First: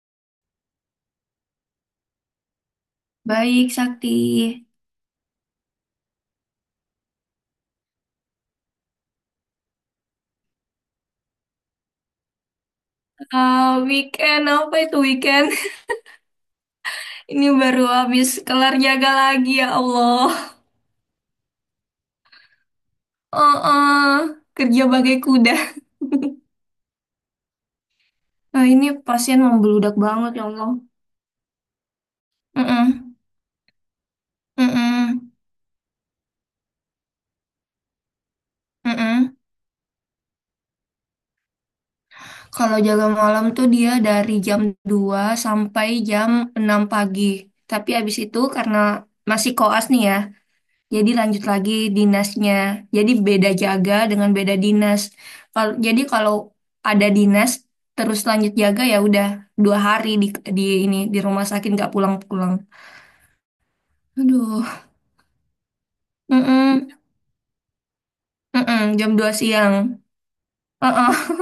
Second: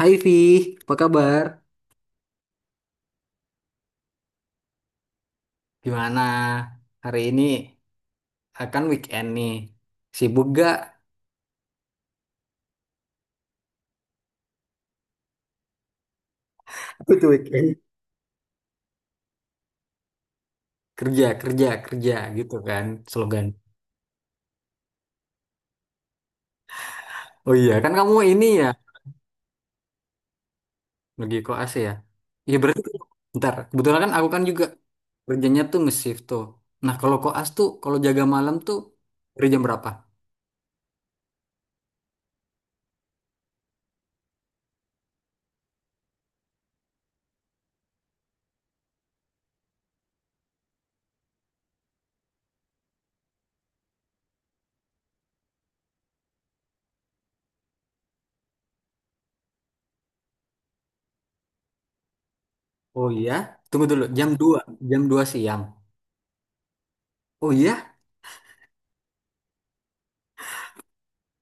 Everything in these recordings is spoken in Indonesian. Hai Vi, apa kabar? Baik, Sakti. Gimana hari ini? Akan weekend nih. Sibuk gak? Ah, weekend apa itu weekend? Itu Ini weekend. baru habis kelar jaga lagi ya Allah. Kerja, kerja, kerja gitu kan slogan. Oh, oh, kerja bagai kuda. Oh iya, kan kamu ini Nah, ya ini pasien membeludak banget ya Allah. lagi koas ya. Iya berarti Mm-mm, ntar kebetulan aku kan juga mm-mm, kerjanya tuh nge-shift tuh. Nah, kalau koas tuh kalau jaga malam tuh mm-mm. dari jam berapa? Kalau jaga malam tuh dia dari jam 2 sampai jam 6 pagi. Tapi abis itu karena masih koas nih ya, jadi lanjut lagi dinasnya. Jadi beda jaga dengan beda dinas. Kalau ada dinas terus lanjut jaga ya udah 2 hari di ini di rumah sakit nggak pulang-pulang. Oh iya, tunggu dulu. Aduh. Jam 2 siang. Mm-mm. Oh iya, Mm-mm. Jam 2 siang. uh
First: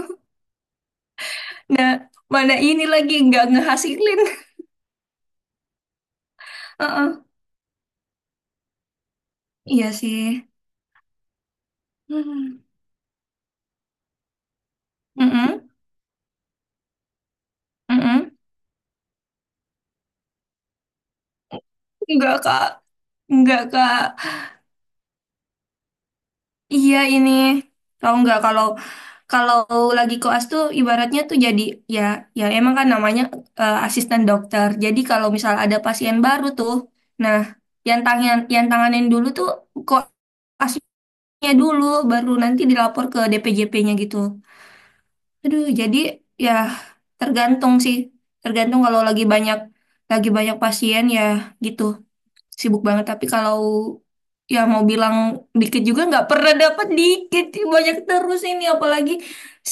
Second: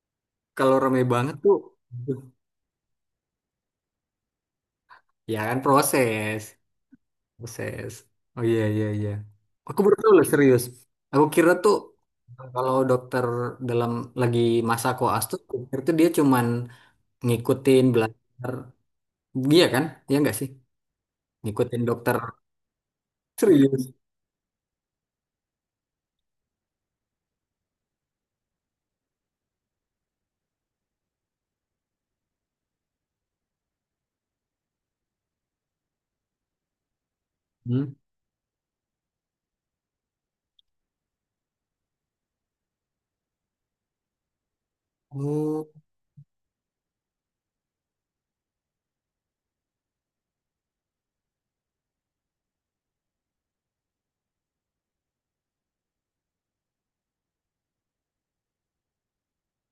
kalau rame banget tuh. Nah, mana ini lagi nggak ngehasilin. Ya kan proses. uh Buset. Oh iya, iya, iya. Aku Iya baru tahu sih. loh serius. Aku kira tuh Hmm. kalau dokter dalam lagi masa koas tuh, aku Mm-mm. kira tuh dia cuman ngikutin Mm-mm. belajar dia kan? Iya nggak sih? Ngikutin dokter Nggak, Kak. Nggak, serius. Kak. Iya ini. Tahu nggak kalau Kalau lagi koas tuh ibaratnya tuh jadi ya ya emang kan namanya asisten dokter. Jadi kalau misal ada pasien baru tuh, nah Hmm? yang tanganin dulu tuh koasnya dulu, baru nanti dilapor ke DPJP-nya gitu. Aduh, Oh. jadi ya tergantung sih, tergantung kalau lagi banyak pasien ya gitu sibuk banget, tapi kalau ya mau bilang dikit juga nggak pernah dapat dikit, banyak terus. Ini apalagi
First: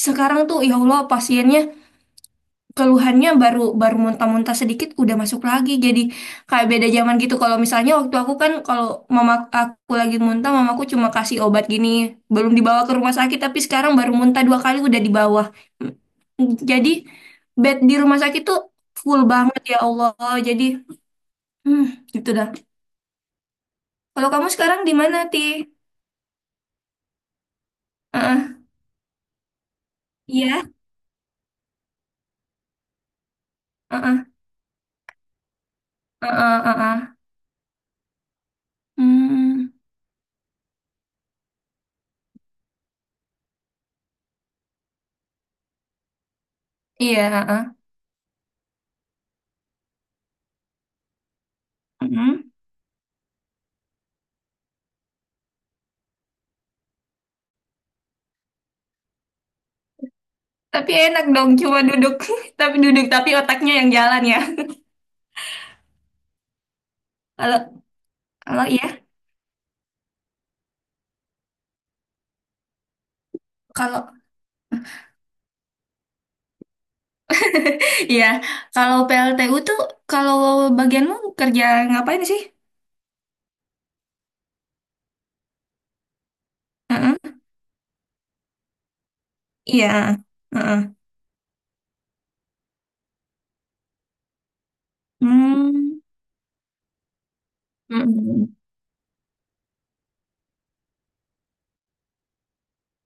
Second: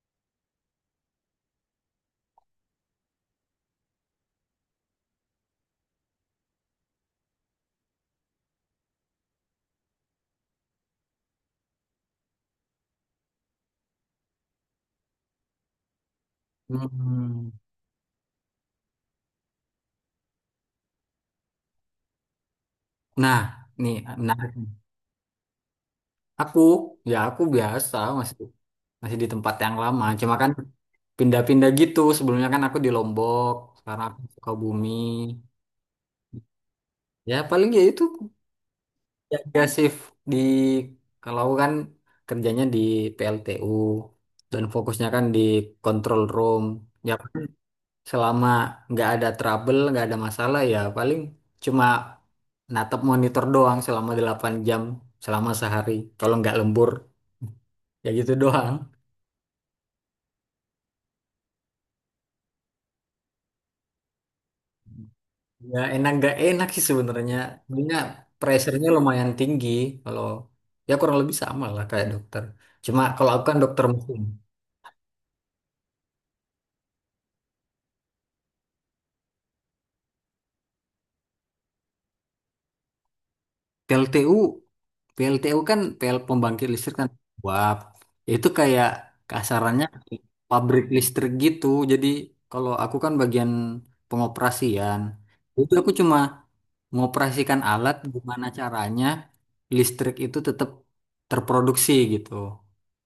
sekarang tuh ya Allah, pasiennya keluhannya baru baru muntah-muntah sedikit udah masuk lagi, jadi kayak beda zaman gitu. Kalau misalnya waktu aku kan kalau mama aku lagi muntah mamaku cuma kasih obat gini, belum dibawa ke rumah sakit, tapi sekarang baru muntah 2 kali udah di bawah. Jadi Hmm. bed di rumah sakit tuh full banget ya Allah, jadi hmm, gitu dah. Nah, nih Kalau kamu menarik. Nih, sekarang di mana, Ti? aku ya aku biasa masih Heeh. masih di tempat yang lama. Cuma kan Iya. pindah-pindah gitu. Sebelumnya kan aku di Lombok, sekarang aku di Heeh. Sukabumi. Heeh, heeh. Ya paling ya itu. Ya, ya Hmm. shift di, kalau aku kan kerjanya di PLTU dan fokusnya kan di control room. Ya Iya, paling heeh. selama nggak ada trouble, nggak ada masalah ya paling cuma Mm-mm. natap monitor doang selama 8 jam selama sehari. Kalau nggak lembur ya gitu doang. Tapi enak dong cuma duduk. Tapi duduk tapi otaknya yang jalan ya. Ya enak nggak enak sih sebenarnya. Kalau Sebenarnya kalau iya, pressure-nya lumayan tinggi kalau ya kurang lebih sama lah kayak dokter. Cuma kalau aku kan dokter kalau mesin. iya, kalau PLTU tuh kalau bagianmu kerja ngapain sih? PLTU PLTU kan PL pembangkit listrik kan Heeh. uap. Itu kayak kasarannya Iya. pabrik Heeh. listrik gitu. Jadi kalau aku kan bagian pengoperasian. Itu aku Hmm. cuma mengoperasikan alat gimana Mm-mm. caranya listrik itu tetap terproduksi gitu.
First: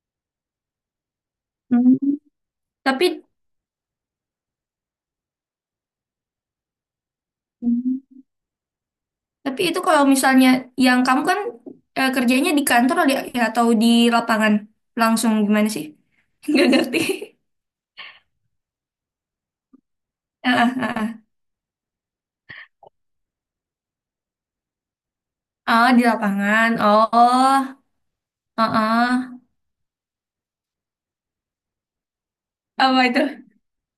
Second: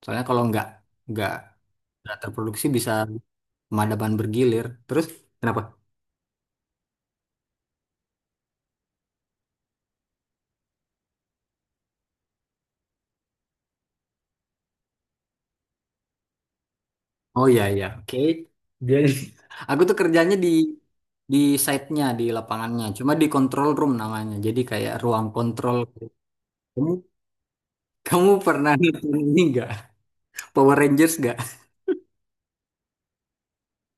Soalnya kalau nggak Hmm. nggak terproduksi bisa Tapi pemadaman bergilir. Terus kenapa? Tapi itu kalau misalnya yang kamu kan kerjanya di kantor, di, ya, atau di lapangan langsung gimana sih? Nggak ngerti. Oh iya, iya. Oke. Dia, aku tuh kerjanya Ah, ah, ah, ah. di site-nya, di lapangannya. Cuma di control room namanya. Jadi kayak ruang kontrol. Oh, di lapangan. Kamu Oh, kamu ah, pernah nonton ah. ini nggak? Power Rangers nggak? Apa itu?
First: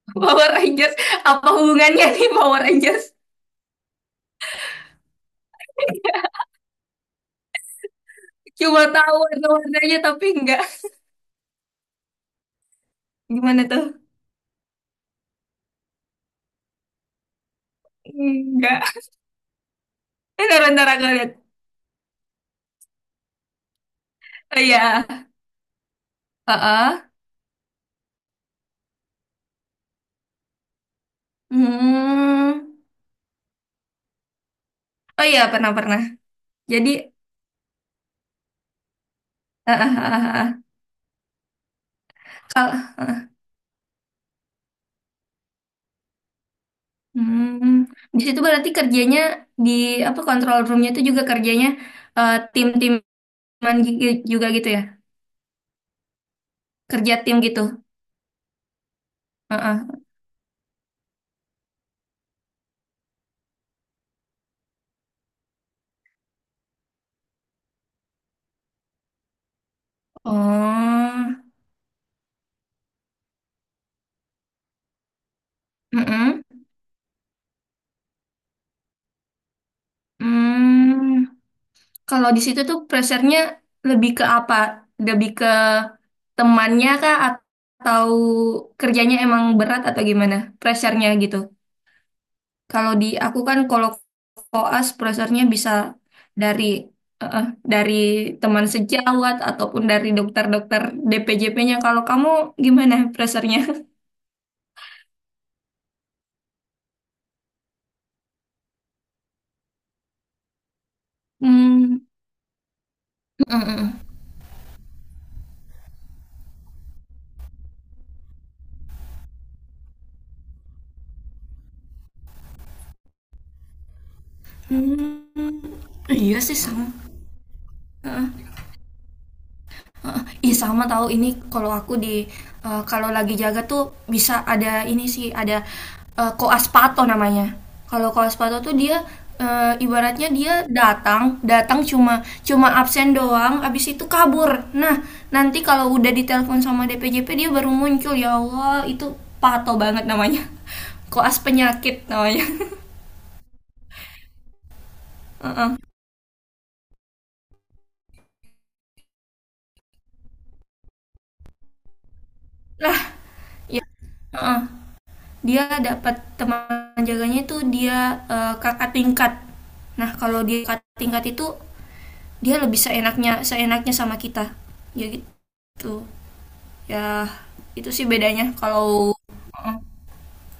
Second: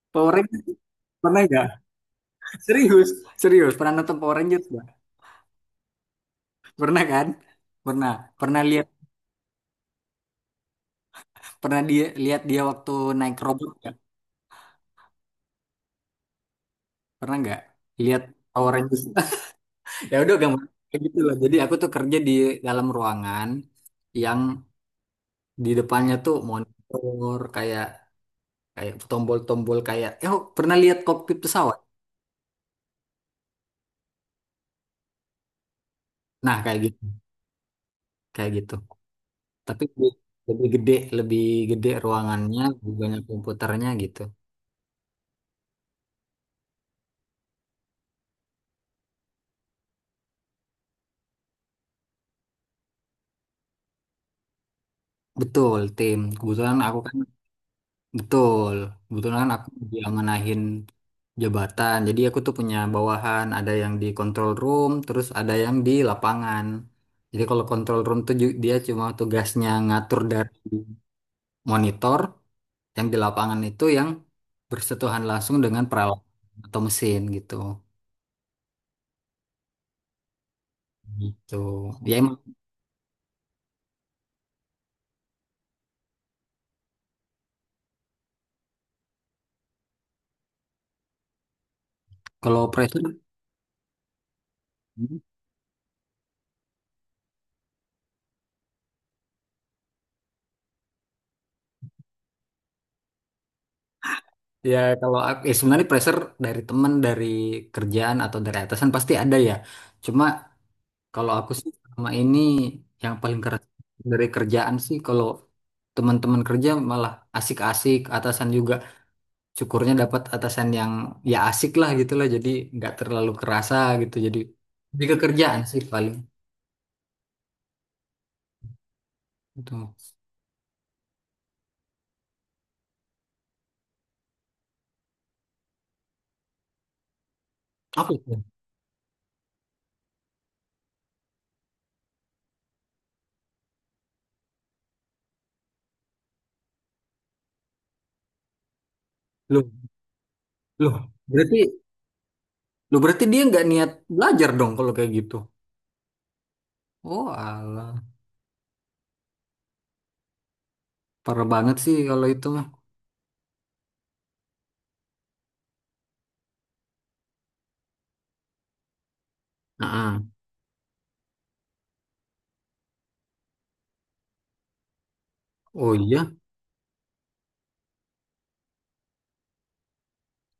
Power Power Rangers Rangers. pernah Apa nggak? hubungannya nih Power Rangers? Serius, serius. Pernah nonton Power Rangers nggak? Pernah kan? Pernah. Pernah Cuma lihat, tahu warna-warnanya tapi enggak. pernah dia lihat dia waktu naik Gimana robot tuh? nggak? Pernah nggak? Lihat Power Enggak. Rangers. Ya udah Bentar, gampang bentar kayak aku gitu lihat. loh. Jadi aku tuh kerja di dalam ruangan yang Oh iya. di depannya tuh Ah, ah. monitor kayak kayak tombol-tombol kayak, "Eh, oh pernah lihat kokpit pesawat, Hmm. Oh iya, pernah-pernah. nah kayak Jadi, gitu, kayak gitu ah, tapi ah, lebih ah, lebih ah. gede, lebih gede ruangannya Kalau lebih banyak komputernya gitu. Hmm, di situ berarti kerjanya di apa control roomnya itu juga kerjanya tim-timan juga gitu ya? Betul tim, kebetulan aku Kerja kan tim gitu. betul, kebetulan kan aku Heeh. diamanahin jabatan jadi aku tuh punya bawahan ada yang di control room terus ada yang di lapangan. Jadi kalau control room tuh ju- dia cuma tugasnya ngatur dari Oh, monitor yang di lapangan itu yang bersentuhan langsung dengan mm-mm. peralatan atau mesin gitu. Hmm. Gitu. Ya Kalau emang di situ tuh pressure-nya lebih ke apa? Lebih ke temannya kah atau kerjanya emang berat atau gimana? Pressure-nya gitu. kalau Kalau di pressure aku kan kalau koas browsernya bisa dari eh, eh, dari teman sejawat ataupun dari dokter-dokter DPJP-nya. Kalau kamu gimana browsernya? ya kalau aku- ya sebenarnya pressure dari teman, dari kerjaan atau dari atasan pasti ada ya. Cuma kalau aku sih Hmm, selama ini yang paling mm, keras mm, mm. dari kerjaan sih, kalau teman-teman kerja malah asik-asik, atasan juga syukurnya dapat atasan yang ya asik lah gitu lah, jadi nggak terlalu kerasa gitu, jadi lebih ke Hmm, kerjaan sih paling iya sih sama. itu Heeh. Ih sama tahu ini, kalau aku kalau lagi jaga tuh bisa ada ini sih ada koas pato namanya. Kalau apa. koas pato tuh dia ibaratnya dia datang datang cuma cuma absen doang, abis itu kabur. Nah nanti kalau udah ditelepon sama DPJP dia baru muncul ya Allah, itu Loh, pato banget namanya. loh, Koas berarti, penyakit namanya. loh berarti dia nggak niat belajar dong kalau kayak gitu. Heeh. Oh alah, parah banget sih kalau itu mah. Lah ya. Heeh. Dia dapat teman jaganya itu dia kakak tingkat, nah Nah, kalau dia kakak tingkat itu dia lebih seenaknya seenaknya sama kita, ya oh gitu, iya, ya itu sih bedanya Mm,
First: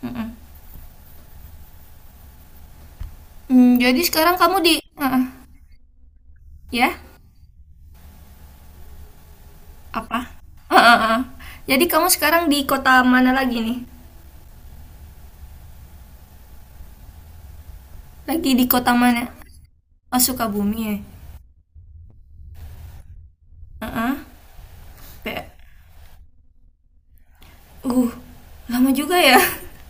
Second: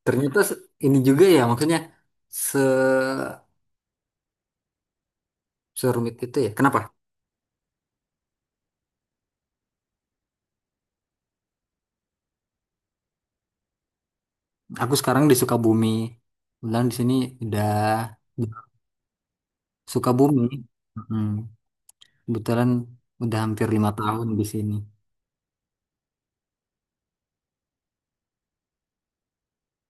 mm-mm. ternyata se- ini juga ya maksudnya se Jadi sekarang kamu di serumit itu ya. Kenapa? ya apa. Eh, eh, eh. Jadi kamu sekarang di kota mana lagi nih, Aku sekarang di Sukabumi. Kebetulan di sini udah lagi di kota mana, oh, Sukabumi. Sukabumi ya. Mm, kebetulan udah hampir 5 tahun di sini. Pe- uh Lama juga ya.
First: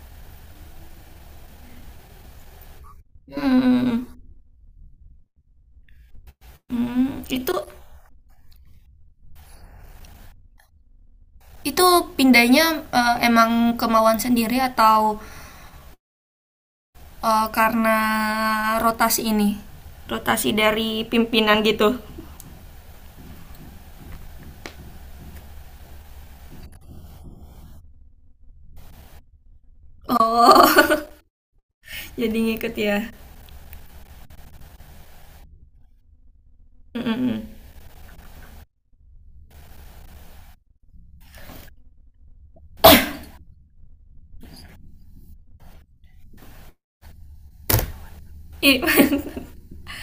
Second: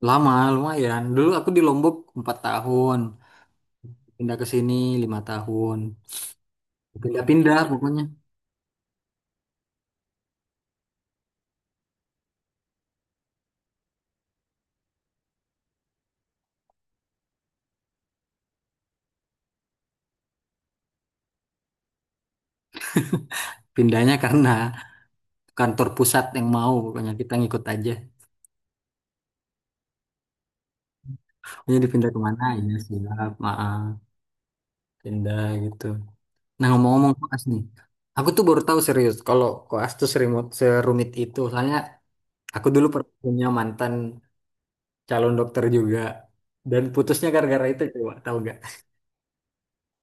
Lama, lumayan. Dulu aku di Lombok 4 tahun, Hmm, pindah ke sini 5 tahun. hmm, itu. Pindah-pindah pokoknya. Itu pindahnya emang kemauan sendiri atau karena rotasi ini? Rotasi dari pimpinan gitu. Pindahnya karena kantor pusat yang mau, pokoknya kita ngikut aja. Oh, Pokoknya dipindah jadi kemana ya ngikut ya. siap, maaf, pindah gitu. Nah ngomong-ngomong koas Mm-mm. nih, aku tuh baru tahu serius kalau koas tuh serumit, serumit itu. Soalnya aku dulu pernah punya mantan calon dokter juga dan putusnya gara-gara itu coba tahu gak? i-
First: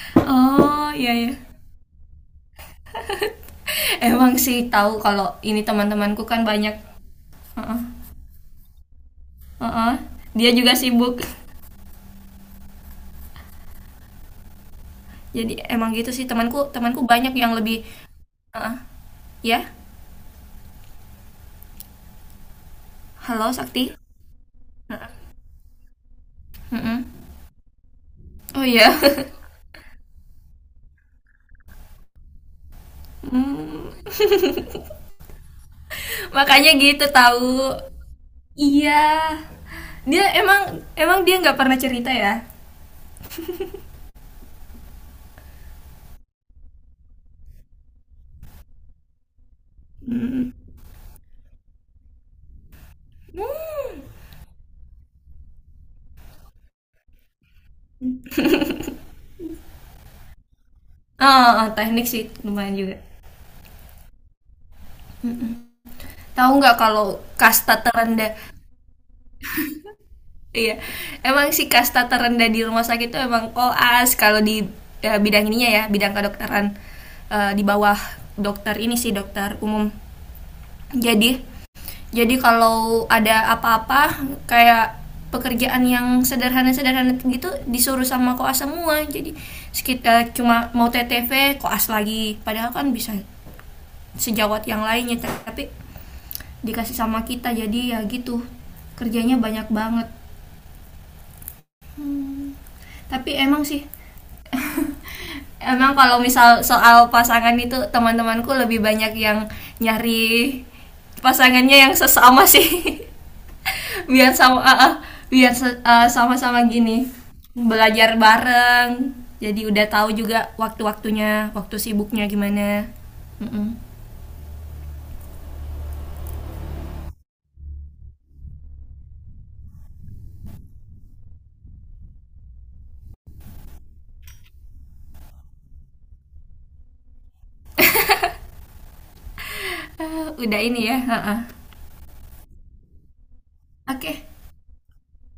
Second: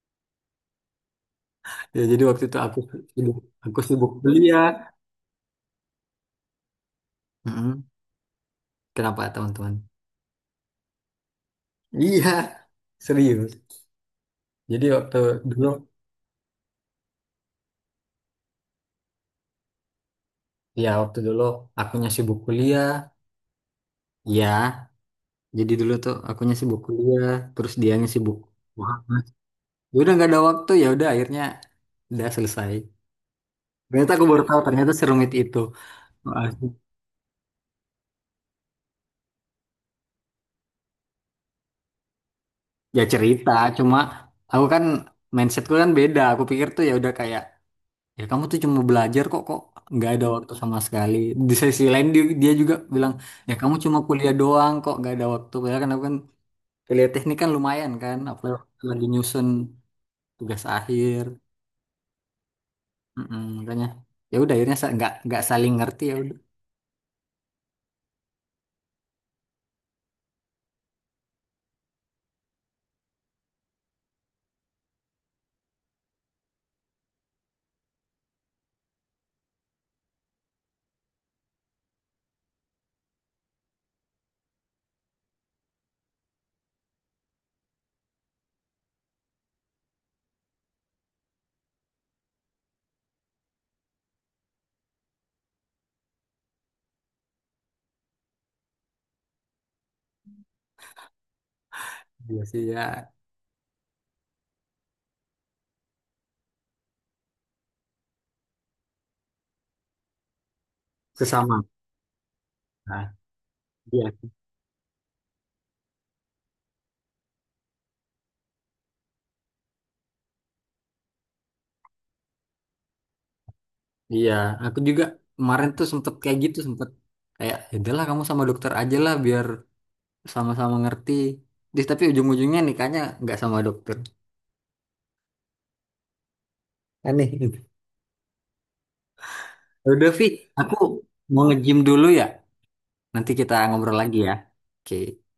oh iya ya. Ya jadi waktu itu sibuk, aku sibuk Emang sih kuliah. tahu kalau ini teman-temanku kan banyak. Heeh, Mm-mm. Kenapa teman-teman? heeh. Dia juga sibuk. Iya, serius. Jadi waktu Jadi dulu, emang gitu sih temanku temanku banyak yang lebih heeh. Ya. ya waktu dulu akunya sibuk kuliah, Halo Sakti. ya, Heeh. jadi dulu tuh akunya sibuk Mm-mm. kuliah, terus dianya sibuk. Oh iya. Wah, Mas. Ya udah nggak ada waktu ya udah akhirnya udah selesai. Ternyata aku baru tahu ternyata serumit itu. Wah, Makanya gitu tahu. Iya. Dia emang emang dia nggak pernah cerita ya. ya cerita, cuma aku kan mindsetku kan beda. Aku pikir tuh ya udah kayak ya kamu tuh cuma belajar kok kok nggak ada waktu sama sekali. Di sisi lain dia juga bilang ya kamu cuma kuliah doang kok nggak ada waktu. Padahal aku kan kuliah teknik kan lumayan kan, apalagi lagi nyusun tugas akhir. Ah, ah, ah, teknik sih lumayan juga. Mm-mm, makanya ya udah akhirnya sa- nggak saling ngerti ya udah. Tahu nggak kalau kasta terendah? Iya. Emang si kasta terendah di rumah sakit itu emang koas, kalau di ya, bidang ininya ya, bidang kedokteran di bawah dokter ini sih dokter umum. Jadi Jadi kalau ada apa-apa kayak pekerjaan yang sederhana-sederhana gitu disuruh sama koas semua. Jadi sekitar cuma mau TTV koas lagi. Padahal kan bisa sejawat yang lainnya tapi dikasih sama kita jadi ya gitu kerjanya banyak banget, Iya sih ya tapi emang sih emang kalau misal soal pasangan itu teman-temanku lebih banyak yang nyari sesama. pasangannya yang sesama sih, Nah, iya, biar sama ah, ah, biar sama-sama gini belajar bareng jadi udah tahu juga waktu-waktunya waktu sibuknya gimana. Mm-mm. iya aku juga kemarin tuh sempet kayak gitu sempet kayak, "Ya udahlah kamu sama dokter aja lah biar sama-sama ngerti Dis, tapi ujung-ujungnya nikahnya nggak sama dokter aneh gitu. Ya udah Vi, Ah, udah aku ini ya ah, ah. mau nge-gym dulu ya, nanti kita ngobrol Oke lagi okay. ya. Oke,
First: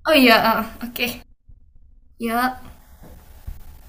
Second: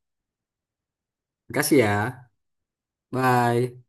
Oh iya ah, ah, oke okay. makasih ya. Ya. Bye.